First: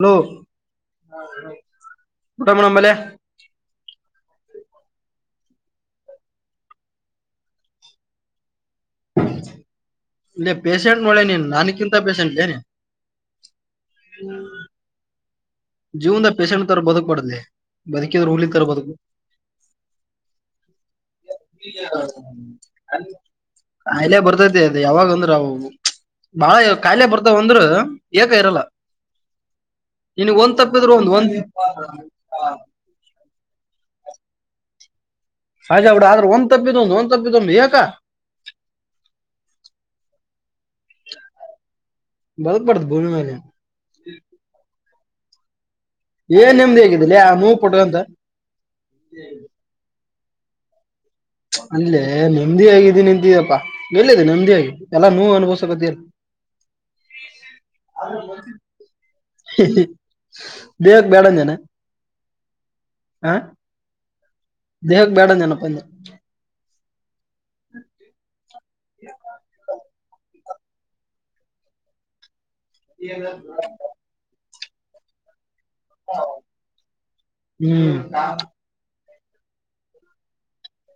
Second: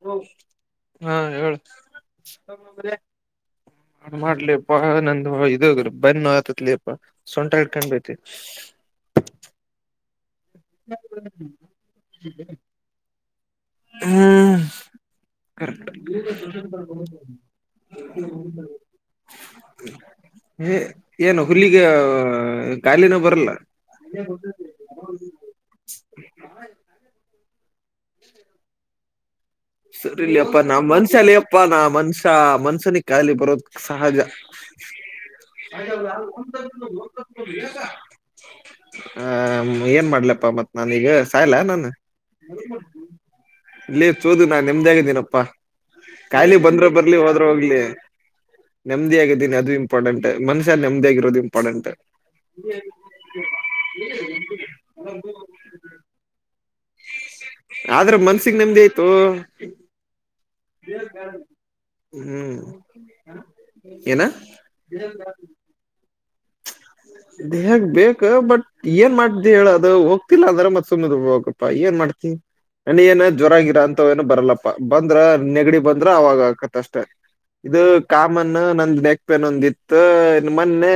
Hello ಹಾ ಹೇಳ ಊಟ ಮಾಡಂಬಲೆ [inaudible] ಏನ್ ಮಾಡ್ಲಪ್ಪಾ ನಂದು ಇದೋ ಬೆನ್ನ ನೋಯಲಾತತಿ ಲೇ ಪಾ. ಸೊಂಟ ಹಿಡ್ಕೊಂಡೈತಿ ಇಲ್ಲ ಪೇಷೆಂಟ್ ನೋಡೆ ನೀನ್ ನನ್ ಕ್ಕಿಂತ ಪೇಷೆಂಟ್ ಲೇ ನಿ. ಹ್ಮ್ ಕರೆಕ್ಟ್ ಜೀವನ್ದ ಪೇಷಂಟ್ ತರ ಬದುಕ್ ಬಡದ್ಲೆ ಬದುಕಿದ್ರ ಹುಲಿ ತರ ಬದುಕು. [unintelligible] ಇಲ್ಲೇ ಬರತೈತಿ ಅ ಯಾವಾಗ ಅಂದ್ರೆ ಅವು ಬಹಳ ಕಾಯಿಲೆ ಬರ್ತಾವ ಅಂದ್ರ ಏಕ ಇರಲ್ಲ. ಸರಿ ನಿನಗ್ ಒಂದ್ ಇಲಪ್ಪ ನಾ ತಪ್ಪಿದ್ರು ಒಂದ್ ಒಂದ್ ಮನುಷ್ಯಲೇಪ್ಪ ನಾ ಮನಷ್ಯ ಸಾ ಮನುಷ್ಯನಿಗೆ ಖಾಲಿ ಬರೋದ ಸಹಜಾ. ಸಜಾ ಬಿಡ ಆದ್ರೆ ಒಂದ ತಪ್ಪಿದ್ರೂ ಒಂದು ಒಂದ ತಪ್ಪಿದದೊಂದು ಎಕಾ. ಹ ಏನ ಮಾಡ್ಲಪ್ಪ ಮತ್ ನಾನೀಗ ಸಾಯ್ಲಾ ನಾನ ಬದುಕ್ಬಾರ್ದು ಭೂಮಿ ಮೇಲೆ ಇಲ್ಲಿ ಚುದು ನಾ ನೆಮ್ಮದ್ದೀಯಾಗಿನಪ್ಪಾ ಕಾಯಿಲೆ ಏನ್ ನೆಮ್ಮದಿ ಬಂದ್ರೆ ಆಗಿದಿಲ್ಲ ಬರ್ಲಿ ಆ ಹೋದ್ರ ನೋವು ಹೋಗ್ಲಿ. ಪಟ್ಕಂತ ನೆಮ್ಮದಿಯಗಿದ್ದಿನ ಅದು ಇಂಪ್ಟೆಂಟ್ ಮನಷ್ಯ ನೆಮ್ಮದಿ ಯಾಗಿರೋದು ಅಲ್ಲೇ ನೆಮ್ಮದಿಯಾಗಿದ್ದೀನಿ ಅಂತಿದಪ್ಪಾ ಎಲ್ಲಿದೆ ನೆಮ್ಮದಿ ಯಾಗಿ ಎಲ್ಲಾನೂ ನೋವ ಅನುಭವಸಕತಿಯಲ್ಲ. ಆದ್ರ ಮನಸ್ಸಿಗಿ ನೆಮ್ಮದಿ ಇತೊ. ಹ [inaudible] ಹ್ಮ್ ಏನ? ದೇಹಕ್ಕೆ ಬೇಡಾ [unintelligible] ನೆಪ. ದೇಹಕ ಬೇಕ ಬಟ್ ಏನ ಮಾಡತಿ ಹೇಳದು ಹೋಗ. ಗಿಲ್ಲ ಅಂದ್ರೆ ಮತ್ತ ಸುಮ್ಮನೆ ಇರಬೇಕು ಆಪ ಏನ ಮಾಡ್ತಿ ನ್ನನಗ ಏನ ಜ್ವರ ಗೀರ ಅಂತ ಅಂತ ಏನೂ ಬರಲ್ಲಪ್ಪ ಬಂದ್ರೆ ನೆಗಡಿ ಬಂದ್ ಬ್ರೋ ಅವಾಗ ಆಕತ ಅಷ್ಟೇ ಇದು ಹ್ಮ್ ಕಾಮನು ನಂದ್ ಬ್ ಪ್ಪೆನೊಂದಿತ್ತು ಇನ್ನ್ ಮೊನ್ನೆ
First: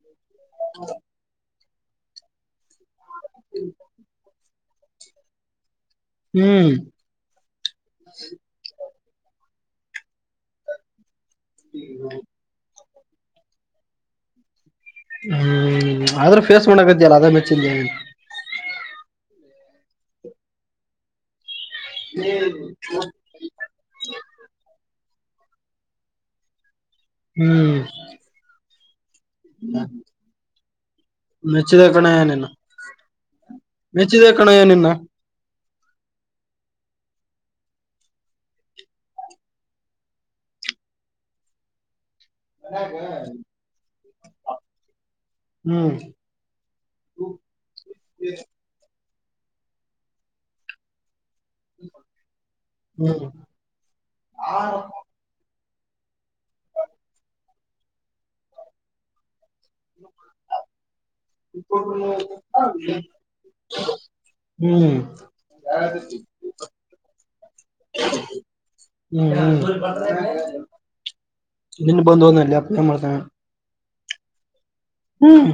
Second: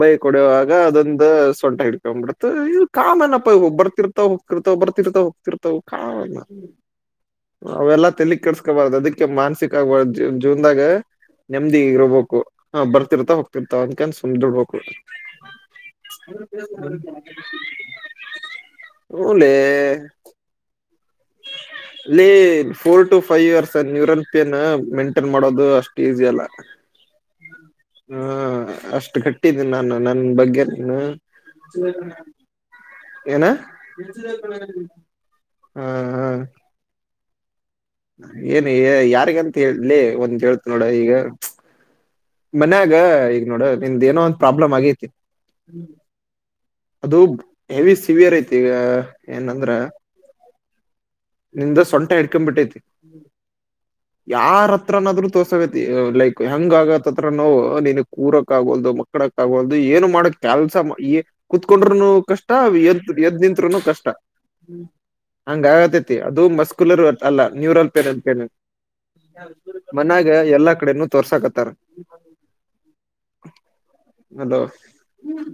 ಬೈಕ್ ಹೊಡಿಯುವಾಗ ಅದೊಂದ್ ದು ಸೊಂಟ ಹಿಡ್ಕೊಂಡ್ ಬಿಡತ್ತ್ ಇವು ಕಾಮನ್ ನಪ್ಪ ಇವು ಬರ್ತಿರ್ ತವ ಹೋಗತಿರ್ತವ ಬರ್ತಿರ್ತ್ ಹೋಗತ್ತಿರ್ವ ಕಾಮನ್ ಹ್ಮ್ ಅವೆಲ್ಲಾ ತಲಿ ಕೆಡಸ್ಕ್ ಕ್ ಬಾರದು ಅದಕ್ಕೆ ಮಾನಸಿಕ ಆಗಬ ಜೀವನ್ದಾಗ ನೆಮ್ಮದಿ ಇರಬೋಕು. ಹಾ ಬರ್ತಿರ್ತಾ ಹೋಗತಿರ್ತಾ ಅದಕ ಅಂದ್ ಸುಮ್ಮ ಇದ್ದ್ ಬೇಕು. ಹ್ಮ್ ಆದ್ರೂ ಫೇಸ್ ಮಾಡಕತ್ತೀಯ ಅಲ್ಲ ಅದೇ ಮೆಚ್ಚಿದ್ ಹು ಲೇ ಲೇ ಪೋರ್ ಟು ಫೈವ್ ಇಯರ್ಸ್ ಯೂರೋನ್ ಪೆಯನ್ ಮೈಂಟೆನ್ ಮಾಡೋದು ಅಷ್ಟು ಈಸಿ ಅಲ್ಲ. ಹ್ಮ್ ಹಾ ಅಷ್ಟು ಗಟ್ಟಿದ್ದೆ ನಾನು ನನ್ನ ಬಗ್ಗೆನು. ಮೆಚ್ಚಿದೆ ಕಣಯ್ಯ ನಿನ್ನ ಏನ್ನ ಮೆಚ್ಚಿದೆ ಕಣಯ್ಯ ನಿನ್ನ. ಹ ಹ ಏನು ಯಾರಿಗಂತ ಹೇಳಲಿ ಒಂದ್ ಹೇಳ್ತೀನಿ ನೋಡೊ ಈಗ ಮನ್ಯಾಗ ಈಗ ನೋಡ ನಿನ್ದು ಏನೋ ಒಂದ್ ಪ್ರಾಬ್ಲಮ್ ಆಗೈತಿ. ಹ್ಮ್ ಅದು ಹೆವಿ ಸಿವಿಯರ್ ಐತಿ ಈಗ ಏನಂದ್ರೆ ನಿಂದು ಸೊಂಟ ಇಡ್ಕೊ ಬಿಟೈತಿ. ಹ್ಮ್ ಯಾರ ಹತ್ತಿರನಾದ್ರೂ ತೊರಸೈತಿ ಲೈಕ್ ಹೆಂಗ್ ಆಗಕೈತಿ ನೋವು ನೀನ್ ಕೂರಕ್ ಆಗೋಲ್ದು ಮಕ್ಕಳಕ್ ಆಗೋಲ್ದು ಅದು ಏನು ಮಾಡಕ್ ಕೆಲ್ಸ ಮ ಏ ಕೂತ್ಕೊಂಡ್ರುನು ಕಷ್ಟ ಎದ್ ಎದ್ದ್ ನಿಂತ್ರೂನು ಕಷ್ಟ. ಹ್ಮ್ ಹ್ಮ್ ಹಂಗ ಆಗತೇತಿ ಅದು ಮಸ್ಕೂಲರ್ ಅಲ್ಲ ನ್ಯೂರಲ್ ಪೇನ್ ಅತ್ ಹ್ಮ್ ಮನಾಗ ಎಲ್ಲಾ ಕಡೆನೂ ತೋರ್ಸಾಕತ್ತಾರ. ನಿನ್ ಬಂದು ಹೋದ್ನಲ್ಲಿ ಅಪ್ಪ ಏನ್ ಮಾಡ್ತಾನೆ ಹಲೋ ಹ್ಮ್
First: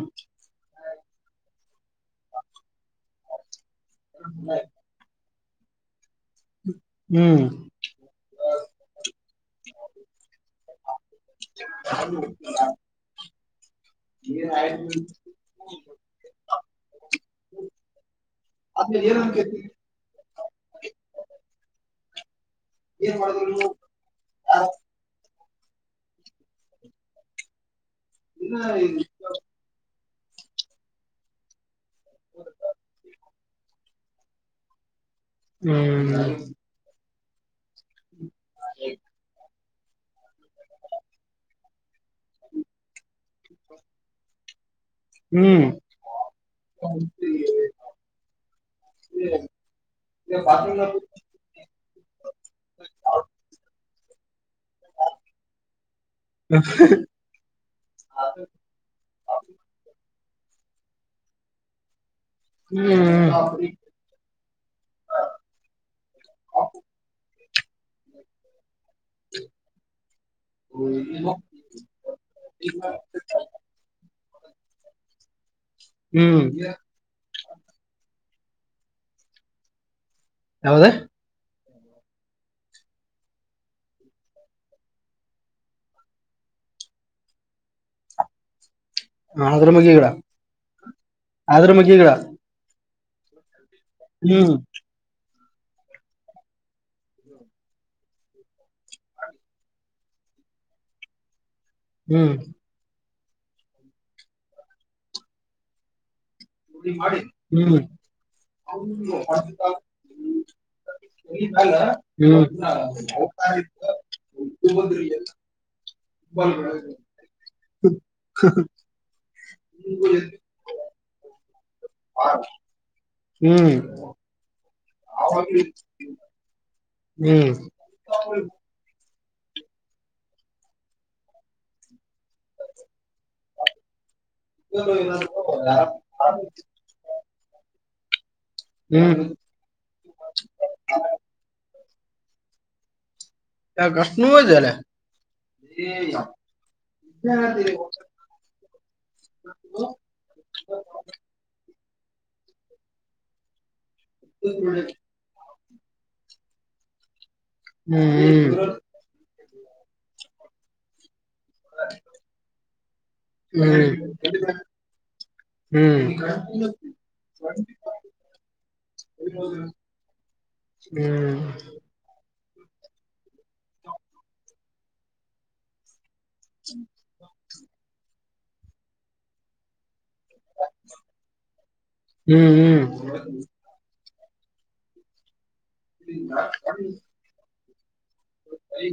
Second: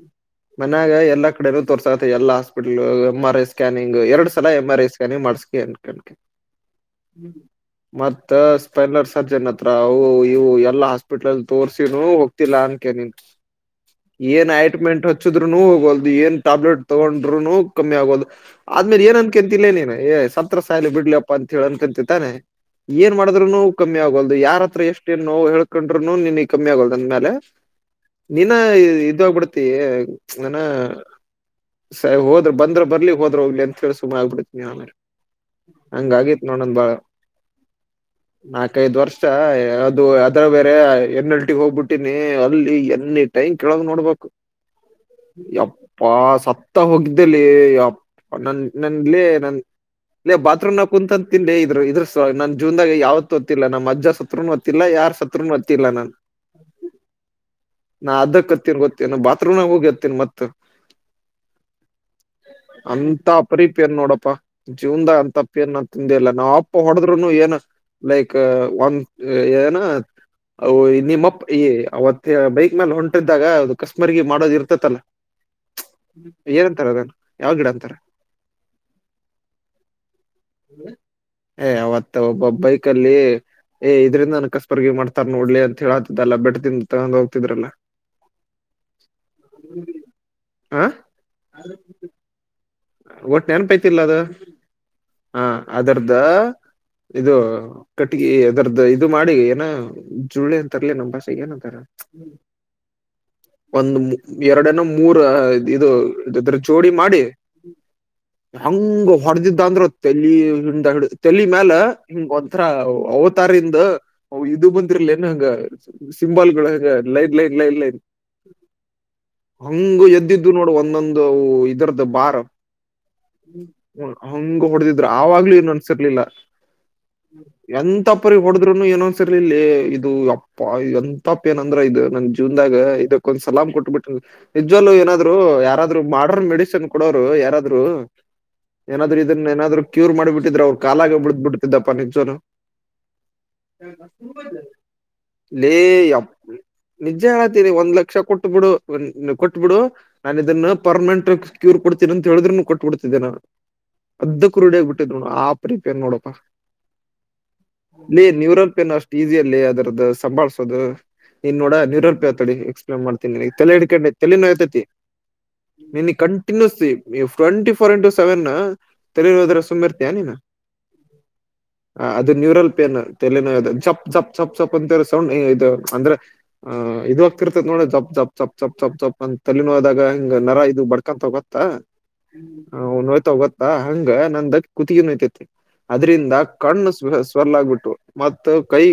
ಮನ್ಯಾಗ ಎಲ್ಲಾ ಕಡೆನೂ ತೋರ್ಸಾತ್ತ ಎಲ್ಲಾ ಹಾಸ್ಪಿಟಲ್ ಎಮ್ ಆರ್ ಐ ಸ್ಕ್ ಸ್ಕಾನಿಂಗ್ ಎರಡು ಸಲ ಎಮ್ ಆರ್ ಐ ಸ್ಕಾನಿಂಗ್ ಮಾಡ್ಸ್ಕೆ ಅನ್ ಕೆ ಹ್ಮ್ ಮತ್ತ ಸ್ಪೈನರ್ ಸರ್ಜನ್ ಹತ್ರ ಅವು ಇವು ಎಲ್ಲಾ ಹಾಸ್ಪಿಟಲ್ ಅಲ್ಲಿ ತೋರ್ಸಿನೂ ಹೋಗ್ತಿಲ್ಲಾ ಅನ್ಕೆ [unintelligible] ಏನ್ ಅಟ್ಮೆಂಟ್ ಹಚ್ಚಿದ್ರುನೂ ಹೋಗಲ್ದು ಏನ್ ಟ್ಯಾಬ್ಲೆಟ್ ತಗೊಂಡ್ರುನು ಕಮ್ಮಿ ಆಗಲ್ದು. ಆದ್ಮೇಲೆ ಏನ್ ಅನ್ಕೊಂತಿಲ್ಲೇ ನೀನ್ ಏ ಸತ್ರೆ ಸಾಯಿಲಿ ಬಿಡ್ಲೆ ಅಪ್ಪ ಅಂತ ಹೇಳಿ ಅನ್ಕೊಂತಿ ತಾನೆ. ಏನ್ ಮಾಡಿದ್ರುನು ಕಮ್ಮಿ ಆಗಲ್ದು ಯಾರ ಹತ್ತಿರ ಎಷ್ಟೇ ನೋವು ಹೇಳ್ ಇಕೊಂಡ್ರು ನಿನ್ಗೆ ಕಮ್ಮಿ ಆಗಲ್ದು ಅಂದ ಮೇಲೆ ನೀನ ಇದೊ ಹೊಗ್ಬಿಡ್ತಿ ತ್ತಿ ಚ್ ಏನಾ ಸರ್ ಹೋದ್ರೆ ಬಂದ್ರೆ ಬರ್ಲಿ ಹೋದ್ರೆ ಹೋಗಲಿ ಅಂತೇಳಿ ಸುಮ್ಮನೆ ಆಗ್ಬಿಡ್ತತ್ತಿನಿ ಆಮೇಲೆ ಹಂಗ್ ಹ್ಮ್ ಆಗೈತೆ ನೋಡ್ ನನ್ನ ಬಾಳ್ ನಾಕೈದ್ ವರ್ಷ ಅದು ಅದರಲ್ಲಿ ಬೇರೆ ಎಮ್ ಎಲ್ ಟಿ ಗೆ ಹೋಗ್ಬಿಟ್ಟೀನಿ ಅಲ್ಲಿ ಏನ್ನಿ ಟೈಮ್ ಕೆೇಳಗ ನೋಡ್ಬೇಕು. ಹ್ಮ್ ಯಪ್ಪ ಸತ್ತ ಹೋಗ್ದೆ ಲೇ ಯಪ್ಪ ನನ್ ನನ್ ಲೇ ನನ್ ಲೇ ಬಾತ್ರೂಮ್ ನ ಕುಂತ್ ಅತ್ತೀನಿ ಲೇ ಇದರು ಇದ್ರ ಸ ನನ್ನ ಜೀವನದಾಗ ಯಾವತ್ತು ಆತ್ತಿಲ್ಲ ನಮ್ ಅಜ್ಜ ಸತ್ರುನೂ ಆತ್ ತ್ತಿಲ್ಲ ಯಾರ್ ಸತ್ರುನು ಅತ್ತಿಲ್ಲ ನಾನ್ ನಾ ಅದಕ್ ಅತ್ತಿರಬಹುದ್ ತ್ತೆನೊ ಬಾತ್ರೂಮ್ನಾಗ್ ಹೋಗಿ ಅತ್ತಿನಿ ಮತ್ತೆ. ಅಂತ ಹ್ಮ್ ಪರಿ ಪೇರ್ ನೋಡಪ್ಪ. ಜೀವನದ ಅಂತಪ್ಪ ಏನ್ ನ ತಿಂದಲ್ಲ ನಾವ್ ಅಪ್ಪ ಹೊಡದ್ರುನು ಏನ್ ಲೈಕ್ ಒಂದ ಏನ ನಿಮ್ಮಪ್ಪ ಈ ಅವತ್ತ ಬೈಕ್ ಮೇಲೆ ಹೊಂಟ ತಿದ್ದಾಗ ಅದು ಕಸಬರಗಿ ಮಾಡೋದು ಇರ್ತತಲ್ಲ ಹ್ಮ್ ಏನಂತಾರೆ ಅದನ್ನು ಯಾವ ಗಿಡ ಅಂತಾರೆ ಯಾವ್ದ ಏ ಅವತ್ತ ಒಬ್ಬ ಬೈಕ್ ಏ ಇದ್ರಿಂದ ನನ್ ಕಸ್ಬರ್ಗಿ ಮಾಡ್ತಾರ ನೋಡ್ಲಿ ಅಂತ ಹೇಳಾತಿದ್ದಲ್ಲಾ ಬೆಟ್ಟ ಇಂದ ತಗೊಂಡು ಹೋಗ್ತಿದ್ರಲ್ಲ ಅದ್ರ ಮಗಿಗಿಡ ಹ ಆದ್ರ ಮಗಿ ಗಡ ಒಟ್ಟ ನೆನಪೈತಿಲ್ಲ ಅದು ಹ್ಮ್ ಹಾ ಆದ್ರೂ ಇದು ಕಟ್ಟಗಿ ಅದರದ್ದ ಇದು ಮಾಡಿ ಏನ ಜುಳೆ ಅಂತರ್ಲಿ ನಮ್ಮ್ ಭಾಷೆೆಗೆ ಏನಂತಾರ ಹ್ಮ್ ಒಂದು ಎರಡನ ಮೂರ ಇದು ಇದ್ರ ಚೋಡಿ ಮಾಡಿ ಹ್ಮ್ ಹಂಗ ಹೊಡೆದಿದ್ದ ಅಂದ್ರರು ತೆಲಿ ಹಿಂಡ್ದ ಹಿಡ ತೆಲಿ ಮೇಾಲ ಹಿಂಗ ಹ್ಮ್ ಹ್ಮ್ ಒಂಥರ ಅವತಾರಿಂದ ಹ ಇದು ಬಂದಿರ್ಲನ ಹಂಗ ಸಿಂಬಾಲ್ ಗಳು ಲೈಟ್ ಲೈಟ್ ಲೈಡ್ ಲೈಟ್ ಹಾ ಹಾ ಹಂಗ ಎದ್ದಿದ್ದು ನೋಡು ಒಂದೊಂದು ಇದರದ್ದ ಬಾರ ಹಂಗ ಹೊಡೆದಿದ್ರು ಆವಾಗ್ಲೂ ಏನ್ ಅನ್ಸಿರ್ಲಿಲ್ಲ ಹ್ಮ್ ಎಂತ ಪರಿ ಕೊಡ ಇದ್ರುನು ಏನೊಂದ್ಸರಿ ಇಲ್ಲಿ ಇದು ಅಪ್ಪ ಎಂತಪ್ಪ ಏನಂದ್ರ ಇದು ನನ್ ಜೀವನ್ದಾಗ ಇದ ಒಂದ್ ಸಲಾಮ್ ಕೊಟ್ಬಿಟ ನಿಜ್ವಲ್ಲಲು ಏನಾದ್ರು ಯಾರಾದರೂ ಮಾಡರ್ನ್ ಮೆಡಿಸನ್ ಯಾರಾದ್ರರು ಏನಾದ್ರು ಹ್ಮ್ ಇದನ್ನ ಏನಾದ್ರು ಕ್ಯೂರ್ ಮಾಡಿಬಿದ್ರ ಅವರು ಕಾಲಾಗ ಬಿದ್ ಬಿಡ್ಟದ್ದಪ್ಪ [inaudible] ಯ ಕಷ್ಟನುತಲ್ಲ [inaudible] ಲೇ ಯ ನಿಜ ಹೇಳ್ತೀನಿ ಒಂದ್ ಲಕ್ಷ ಕೊಟ್ಟ ಬಿಡು ಕೊಟ್ಬಿಡು ನಾನ ಇದನ್ನ ಪರ್ಮನೆಂಟ್ ಕ್ಯೂರ್ ಕೊಡ್ತೀರ ಅಂತ ಹೇಳಿದ್ರರುನು ಕಟ್ಟಬಿಡ್ತಿದ್ದೇ ನ ಅದಕ್ಕ ಕ ರೀಡಿಯಗ್ ಬಿಟ್ಟಿದ್ ಆ ಪ್ರಿಪೇರ್ ನೋಡಪ್ಪ ಹ್ಮ್ ನೀ ಹ್ಮ್ ನೀವರಲ್ ಪೇನ್ ಅಷ್ಟ [unintelligible] ಟಜಿಯಲ್ಲಿ ಅದರದ್ದು ಸಂಬಾಳ್ಸೋದು ನೀನ್ ನೋಡ ನಿರೋಪಿಯತಡಿ ಎಕ್ಸ್ಪ್ಲೇನ್ ಮಾಡ್ತೀನಗೆ ಹ್ಮ್ ತಲೆ ಹಿಕೊಂಡಿ ತಲನೋಯತೈತಿ ಹ್ಮ್ ನೀ ಟ್ವೆಂಟಿ ಫೋರ್ ಇಂಟು ಸೆವೆನ್ ತಳರೋದ್ರ ಸುಮ್ಮಿ ಇರ್ತಯ ನೀನ ಹ್ಮ್ ಹ ಅದು ನ್ಯೂರಲ್ ಪೇನ್ ತಲನೋ ಜಪ್ ಜಪ್ ಜಪ್ ಜಪ್ ಅಂತ ಸೌಂಡ್ ಇದು ಅಂದ್ರೆ ಆ ಇದು ಆಾಗ್ತಿರ್ತತ್ ನೋಡ ಜಪ್ ಜಪ್ ಜಪ್ ಜಪ್ ಜಪ್ ಜಪ್ ಅಂತ ತಲನೋದಾಗ ನರ ಇದು ಬಡ್ಕಂತ ಹೋಗತ್ತ ಹ್ಮ್ ಹ್ಮ್ ನೋಯ್ತಾ ಹೋಗತ್ತಾ ಹಂಗ ನಂದ ಕತ ನೋಯ್ತೈತಿ ಅದ್ರಿಂದ ಕಣ್ಣು ಸ್ ಸ್ವರ್ಲಾಗಬಿಟ್ಟು ಮ ಕೈ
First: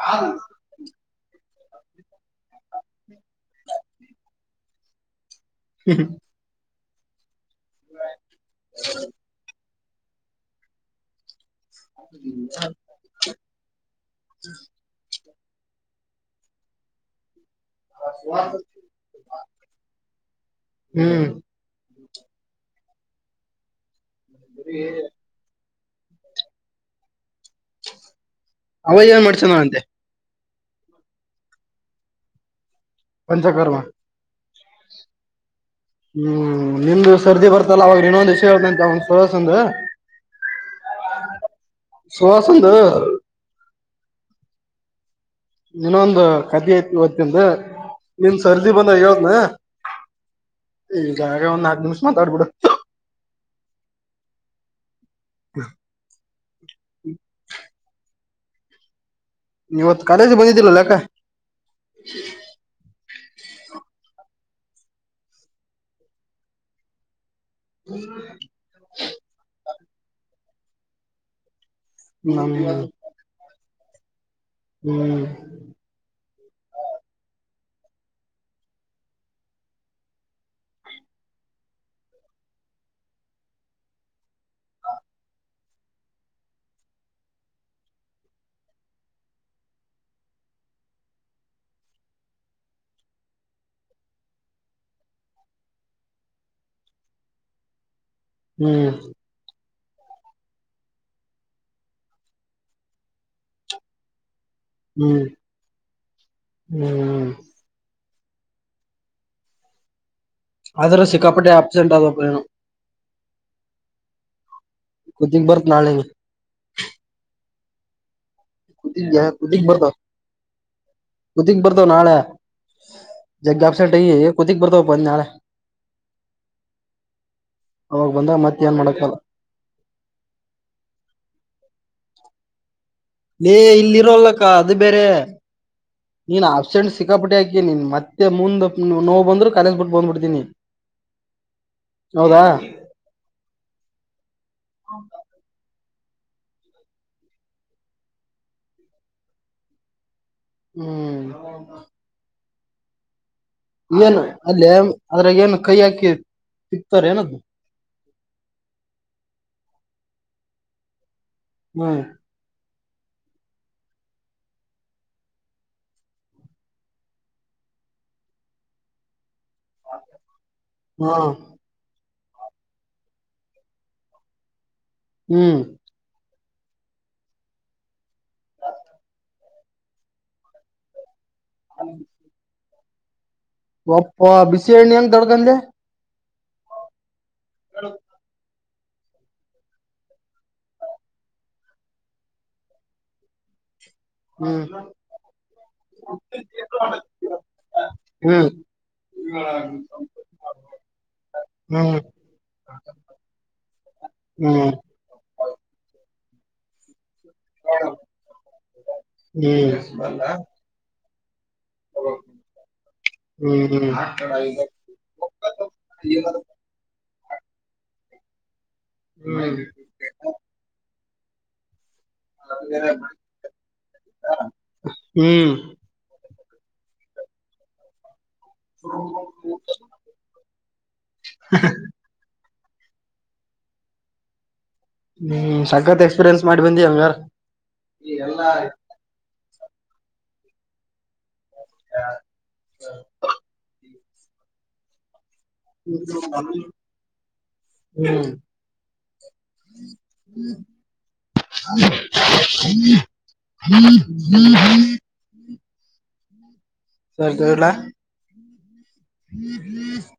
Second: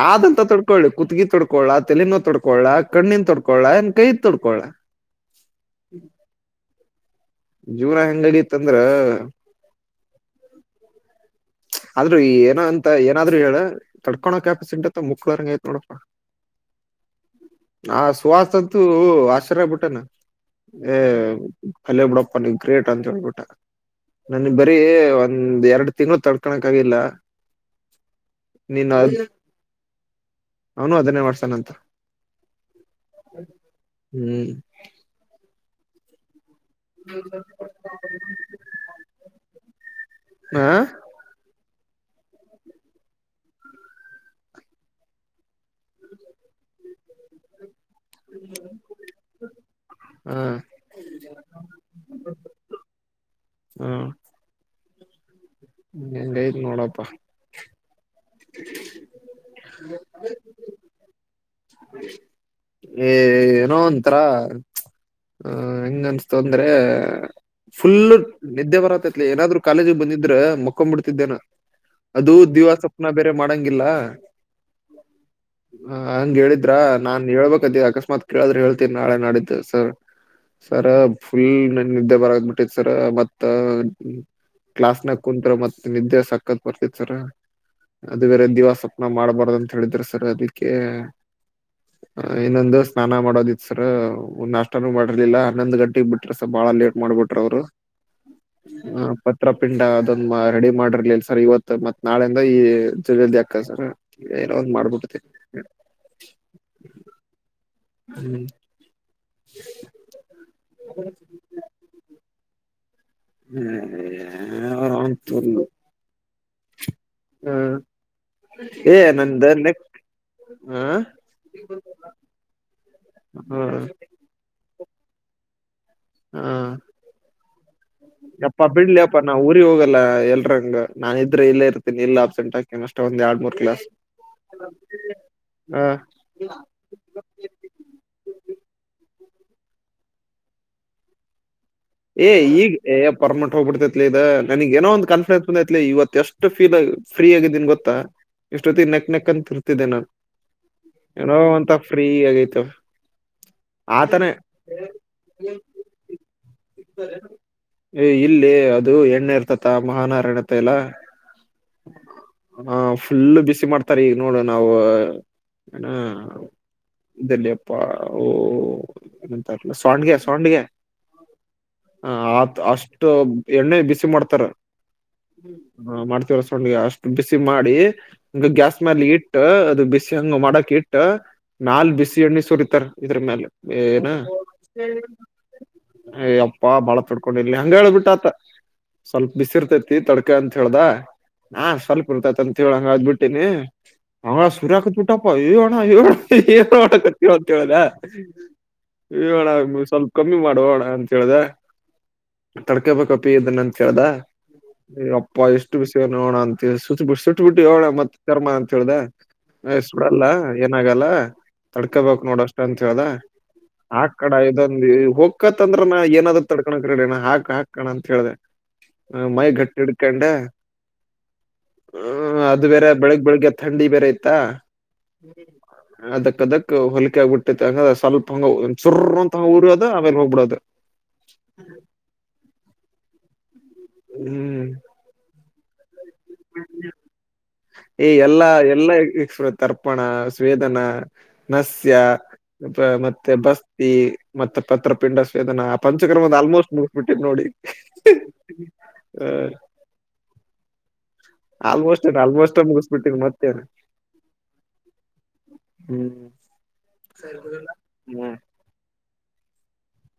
ಯಾವ್ದಂತ ತೊಡ್ ತೊಕೊಳ್ಳಿ ಕುತ್ಗಿ ತೊಡ್ಕೊಳ್ಳಳ ತಲನ ತೊಕೊಳ್ಳಳ ಕಣ್ಣಿನನ್ ತೊಕಳ ಇನ್ ಕೈದ ತೊಡ್ಕೊಳ ಹ್ಮ ಜೀವರ ಹೆಂಗ ಅಡಿಯತ್ತಂದ್ರ ಆದ್ರೂ ಏನೋ ಅಂತ ಏನಾದ್ರು ಹೇಳ ತಡ್ಕೊಳೋ ಕ್ಯಾಪಾಸಿಂಟ್ ಅ ಮುಕ್ಳರಂಗ ಆಯ್ತ್ ನೋಡಪ್ಪಾ ಆ ಸುಹಾಸ ಅಂತೂ ಆಶ್ಚರ್ಯ ಬಿಟ್ಟನಾ ಹ್ಮ್ ಅಲ್ಲ ಬಿಡಪ್ಪ ನೀ ಗ್ರೇಟ್ ಅಂತ ಹೇಳ್ಬಿಟ್ಟ ನನಗ್ ಬರೀ ಒಂದ್ ಎರಡು ತಿಂಗಳು ತರ್ ಕಕಣಕ್ಕ ಆಗಿಲ್ಲ ನೀನ್ ಅವ ಏನ್ ಮಾಡ್ಸನ ಅಂತೆ ಅವನು ಹದನೇ ಮಾಡ್ಸಟೇನ್ ಅಂಥ ಪಂಚಕರ್ಮ ಹ್ಮ್ ಹ್ಮ್ ನಿಮ್ದು ಸರ್ದಿ ಬರ್ತಲ್ಲ ಅವವಾಗ ಇನ್ನೊಂದ ವಿಷ ಹೇಳ್ತಂತ ಒಂದ್ ಸಸಂದ ಹಾ ಸುಹಾಸಂದ ನೀನೊಂದು ಕದಿ ಐ ಓದ್ತಂದು ನಿಮ್ ಸರ್ದಿ ಬಂದ ವತ್್ನಾ ಹಾ ಈಗಾಗ ಒಂದ್ ನಕ ನಿಮಿಷ್ ಮಾತಾಡ್ಬಿಡು ಹ್ಮ ಹ್ಮ ಎ ಐತ್ ನೋಡಪ್ಪಾ ಇವತ್ ಕಾಲೇಜ್ ಬಂದಿದ್ದಿಲ್ಲಲ್ಲಾಕ್ಕ ಏ ಏನೋ ಒಂತರ ಆ ಹೆಂಗ ಅನ್ಸ್ತು ಅಂದ್ರೆ ಫುಲ್ಲ ನಿದ್ದೆ ಬರತ್ತ ಏನಾದ್ರು ಕಾಲೇಜಿಗೆ ಬಂದಿದ್ರೆ ಮಕ್ಕೊಂಡ್ ಬಿಿಡ್ತಿದ್ದೇನ ಅದು ಹ್ಮ್ ದಿವಾಸ ಬೇರೆ ಮಾಡಂಗಿಲ್ಲ ಹ್ಮ್ ಹ ಹಂಗಗೆ ಹೇಳಿದ್ರಾ ನಾನ್ ಹೇಳ್ಬೇಕಕ್ಾದ ಅಕಸ್ಮಾತ್ ಕೇಳಿದ್ರೆ ಹೇಳ್ತೀನಿ ನಾಳೆ ನಾಿದ್ದ ಸರ್ ಸರ ಫುಲ್ ನನ್ ನಿದ್ದೆ ಬರದಬಿಟ್ಟೈತ್ ಸರ ಮತ್ತ ಕ್ಲಾಸ್ ನ ಕುಂತ್ರ ಮತ್ತತ್ ನಿದ್ದೆ ಸಕ್ಕತ್ ಬರ್ತತ್ ಸರ ಅದು ಬೇರೆ ದಿವಾಸಪ್ನ ಮಾಡ್ಬಾರ್ದ ಅಂತ ಹೇಳಿದ್ರೆ ಸರ್ ಅದಕ್ಕೆ ಇನ್ನೊಂದು ಸ್ನಾನ ಮಾಡೋದಿತ್ ಸರ್ ಒಂದಷ್ಟ ಮಾಡರ್ಲಿಲ್ಲ ಹನ್ನೊಂದು ಗಂಟೆಗೆಗ್ ಬಿಟ್ರಿ ಸರ್ ಬಾಳ ಲೇಟ್ ಮಾಡ್ಬಿಟ್ರ ಅವ್ರು ಹ್ಮ್ ಟಪಿಂಡ ಅದೊಂದು ರೆಡಿ ಮಾಡಿರ್ಲಿಲ್ಲ ಸರ್ ಇವತ್ ಮತ್ ನಾಳೆಯಿಂದ ಈ ಜಿಲ್ಲಲ್ಾಕ ಸರ್ ಏನ ಮಾಡ್ಬಿಟ್ಟುತ್ತೆ ಹ್ಮ್ ಹ್ಮ್ ಹ್ಮ್ ಆದದ್ರೆ ಸಿಕ್ಕಾಪಟ್ಟೆ ಅಬ್ಸೆಂಟ್ ಆದಪ್ಪೇನು ಹ್ಮ ಅವಂತ ನಳೆ ಹ್ಮ ಏ ಕುದಿಗ್ ನಂದು ನೆಕ್ಟ್ ಹಾ ಕುುದಕ್ ಬರ್ತ ನಾಳೆ ಹ ಜಗ್ಗ ಆಪ್ಸೈ ಕುುದಕ್ ಬರ್ತ ಪ ನಾಳೆ ಹಾ ಅವಾಗ ಬಂದಾಗ ಮತ್ ಎಪ್ಪ ಏನ್ ಬಿಡ್ಲಿ ಮಾಡಕಲ್ಲ ಪರ್ ನಾ ಊರಿಗೆ ಹೋಗಲ್ಲ ಎಲ್ರಂಗ ನಾನ ಇದ್ರೆ ಇಲ್ಲೇ ಇರ್ತಿನಿ ಇಲ್ಲ ಅಬ್ಸೆಂಟ್ ಆಗ ಇಲ್ಲಿ ಇರೋಲ್ಲಕ್ಕ ಅದು ಬೇರೆ ಹ ನೀನ್ ಆಬ್ಸೆಂಟ್ಸ್ ಸಿಕ್ಕಾಪಟ್ಟಿ ಹಾಕಿನಿನ್ ಮತ್ತೆ ಮುಂದ್ ನೋವು ಬಂದ್ರರು ಕಾಲೇಸ್ ಬಿಟ್ಟು ಬಂದ್ಬಿಡ್ತೀನಿ ಏ ಹೌದಾ ಈಗ ಏ ಪರ್ಮೆಂಟ್ ಹೋಗ್ಬಿಡ್ೈತ್ಲಿೀ ಇದ ನನ್ಗ್ ಏನೋ ಒಂದು ಕಾನ್ಫಿಡೆನ್ಸ್ ಬಂದೈತ್ಲಿ ಇವ ಎಷ್ಟು ಫೀಲ್ ಫ್ರೀ ಆಗಿದ್ದೀನ್ ಗೊಾ ಎಷ್ಟೊತ್ತತಿ ನಕ್ ನೆಕ್ ಅಂತ ಇರ್ತಿದ್ದೆ ನಾನು ಹ್ಮ್ ಏನೋ ಅಂತ ಫ್ರೀ ಆಗೈತವ ಏನು ಅಲ್ಲಿ ಅದ್ರ ಏನು ಕೈ ಹಾಕಿ ಸಿಕ್ತಾರ ಏನದು ಇಲ್ಲಿ ಅದು ಎಣ್ಣೆ ಇರ್ತತ ಮಹನಾರ ಎಣತೆ ಎಲ್ಲಾ ಹ್ಮ್ ಹಾ ಫುಲ್ಲು ಬಿಸಿ ಮಾಡ್ತಾರ ಈಗ ನೋಡು ನಾವವು ಏಣ ಲ್ಲಿಿಯಪ್ಪ ಓ ಎಏಂತಲ್ಲ ಸಂಡಗೆ ಸಂಡಗೆ ಹಾ ಹ ಆತ್ ಅಷ್ಟು ಎಣ್ಣೆ ಬಿಸಿ ಮಾಡ್ತಾರ ಹ್ಮ್ ಮಾಡ್ತವ ೊಂಡ ಅಷ್ಟು ಬಿಸಿ ಮಾಡಿ ಹ ಗ್ಯಾಸ್ ಮೇಲೆ ಇಟ್ಟ ಅದು ಬಿಸಿ ಹಂಗ ಮಾಡಕ್ ಇಟ್ಟ ನಾಲ್ ಬಿಸಿ ಎಣ್ಣೆ ಸುರಿತಾರ ಇದ್ರ ಮೇಲೆ ಒಪ್ಪ ಬಿಸಿಹಣ್ಣಿ ಹೆಂಗ ದೊಡ್ಗಂದೆ ಅಯ ಅಪ್ಪ ಬಾಳ ತೊಡ್ಕೊಂಡಿರ್ಲಿ ಹಂಗ ಹೇಳೇಳ್ಬಿಟ್ಟತು ಸ್ವಲ್ಪ ದಿಸಿಇರ್ತಿತಿ ತಡ್ಕ ಅಂತ ಹೇಳ್ದ. ನಾ ಸ್ವಲ್ಪ ಇರ್ತೈತ್ ಅಂತೇಳ್ ಅದ್ ಬಿಟ್ಟೀನಿ. ಅವ ಹ್ಮ್ ಸುರಾಕತ್ ಬಿಟ್ಟಪ್ಪ ಇಯೋಣ ಇಯ್ಯೋಣ ಏಣ ಕತೀ ಅಂತ ಹೇಳ್ದ. ಹ್ಮ್ ಎ ಅಣ್ಣ ಸ್ವಲ್ಪ ಕಮ್ಮಿ ಮಾಡೂ ಅಣ ಅಂತ ಹೇಳ್ದ. ಹ್ಮ್ ತಡ್ಕೊಬೇಕಪಿ ಇದನ್ನ ಅಂತ್ ಹೇಳ್ದ. ಹ್ಮ್ ಎ ಎಪ್ಪಾ ಎಷ್ಟು ಬಿಸಿ ನೋಡ ಅಂತ [unintelligible] ಇಟ್ಬಿಟ್ಟು ಹಳ ಮತ್ತ ಕರ್ಮ ಅಂತ ಹೇಳ್ದ ಆಯಸ್ ಬಿಡಲ್ಲ ಹ್ಮ್ ಏನಾಗಲ್ಲ. ತಡ್ಕೋಬೇಕು ನೋಡ್ ಅಷ್ಟ ಅಂತ ಹೇಳ್ದ. ಆ ಕಡ ಹ್ಮ್ ಇದಂದು ಹೊಕ್ಕತ್ಂದ್ರ ನಾ ಏನಾದ ತಡ - ಹಾಕಣ ಕಡಣ ಹಾಕ್ ಹಾಕಣ ಅಂತ ಹೇಳ್ದ ಮೈ ಗಟ್ಟಿ ಹಿಡ್ಕೊಂಡ ಹ ಅದು ಬೇರೆ ಬೆಳಗ್ ಬೆಳಗ್ಗೆ ಥಂಡಿ ಬೇರೆ ಇತ್ತಾ. ಹ್ಮ್ ಅದಕ್ ಅದಕ್ ಹೊಲಿಕೆ ಆಗ್ಬಿಟ್ಟತೆ ಹಂಗ ಸ್ವಲ್ಪ ಹಂಗ ಚುರ್ ಅಂತ ಉರ್ಯೊದು ಆಮೇಲೆ ಹೋಗ್ಬಿಡೋದು. ಹ್ಮ್ ಹ್ಮ್ ಸಕತ್ ಎಕ್ಸ್ಪೀರಿಯನ್ಸ್ ಮಾಡಿ ಬಂದಿಯಲ್ಲಾ. ಈ ಎಲ್ಲಾ ಎಲ್ಲಾ ತರ್ಪಣ ಸ್ವೇದನಾ ನಸ್ ತ್ಯ ಮತ್ತೆ ಬಸ್ತಿ ಮತ್ ಪತ್ರಪಿಂಡ ಸ್ವೇದನಾ ಆ ಪಂಚಕ್ರಮದ ಆಲ್ಮೋಸ್ಟ್ ಮುಗಿಸ್ಬಿಟ್ಟವ್ ನೋಡಿ ಹ್ಮ್ ಹ ಆಲ್ಮೋಸ್ಟ್ ಆಲ್ಮೋಸ್ಟ್ ಮುಗಿಸ್ಬಿಟ್ಟಿನಿ ಮತ್ತೇನು [unintelligible] ಹ್ಮ್ ಸರಿ ಇಡ್ಲಾ. ಹ್ಮ್ [unintelligible]